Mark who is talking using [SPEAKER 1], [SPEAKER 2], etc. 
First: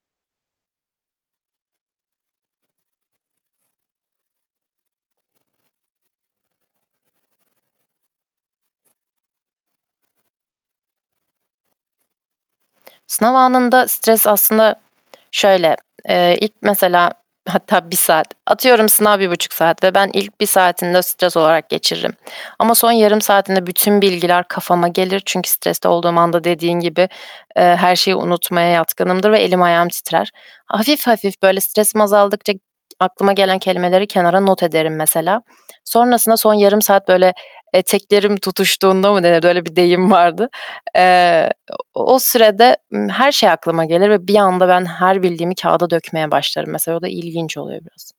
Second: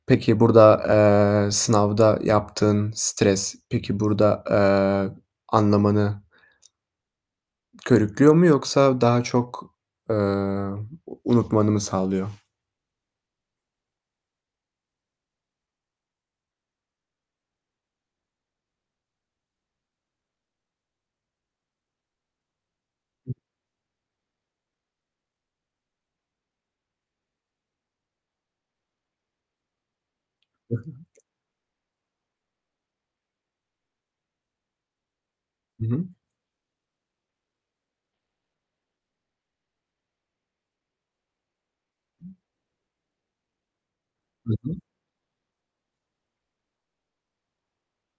[SPEAKER 1] Peki, burda, eee, sınavda yaptığın stres, peki burda, eee, anlamanı körüklüyor mu yoksa daha çok, eee, u unutmanı mı sağlıyor?
[SPEAKER 2] Sınav anında stres aslında şöyle, eee, ilk mesela Hatta 1 saat, atıyorum, sınav 1,5 saat ve ben ilk 1 saatini de stres olarak geçiririm ama son yarım saatinde bütün bilgiler kafama gelir. Çünkü streste olduğum anda dediğin gibi, eee, her şeyi unutmaya yatkınımdır ve elim ayağım titrer. Hafif hafif böyle stresim azaldıkça aklıma gelen kelimeleri kenara not ederim mesela.
[SPEAKER 1] Hı hı.
[SPEAKER 2] Sonrasında son yarım saat böyle eteklerim tutuştuğunda mı denir, öyle bir deyim vardı. Eee, o o sürede, ımm, her şey aklıma gelir ve bir
[SPEAKER 1] Hı
[SPEAKER 2] anda
[SPEAKER 1] hı.
[SPEAKER 2] ben her bildiğimi kâğıda dökmeye başlarım mesela. O da ilginç oluyor biraz.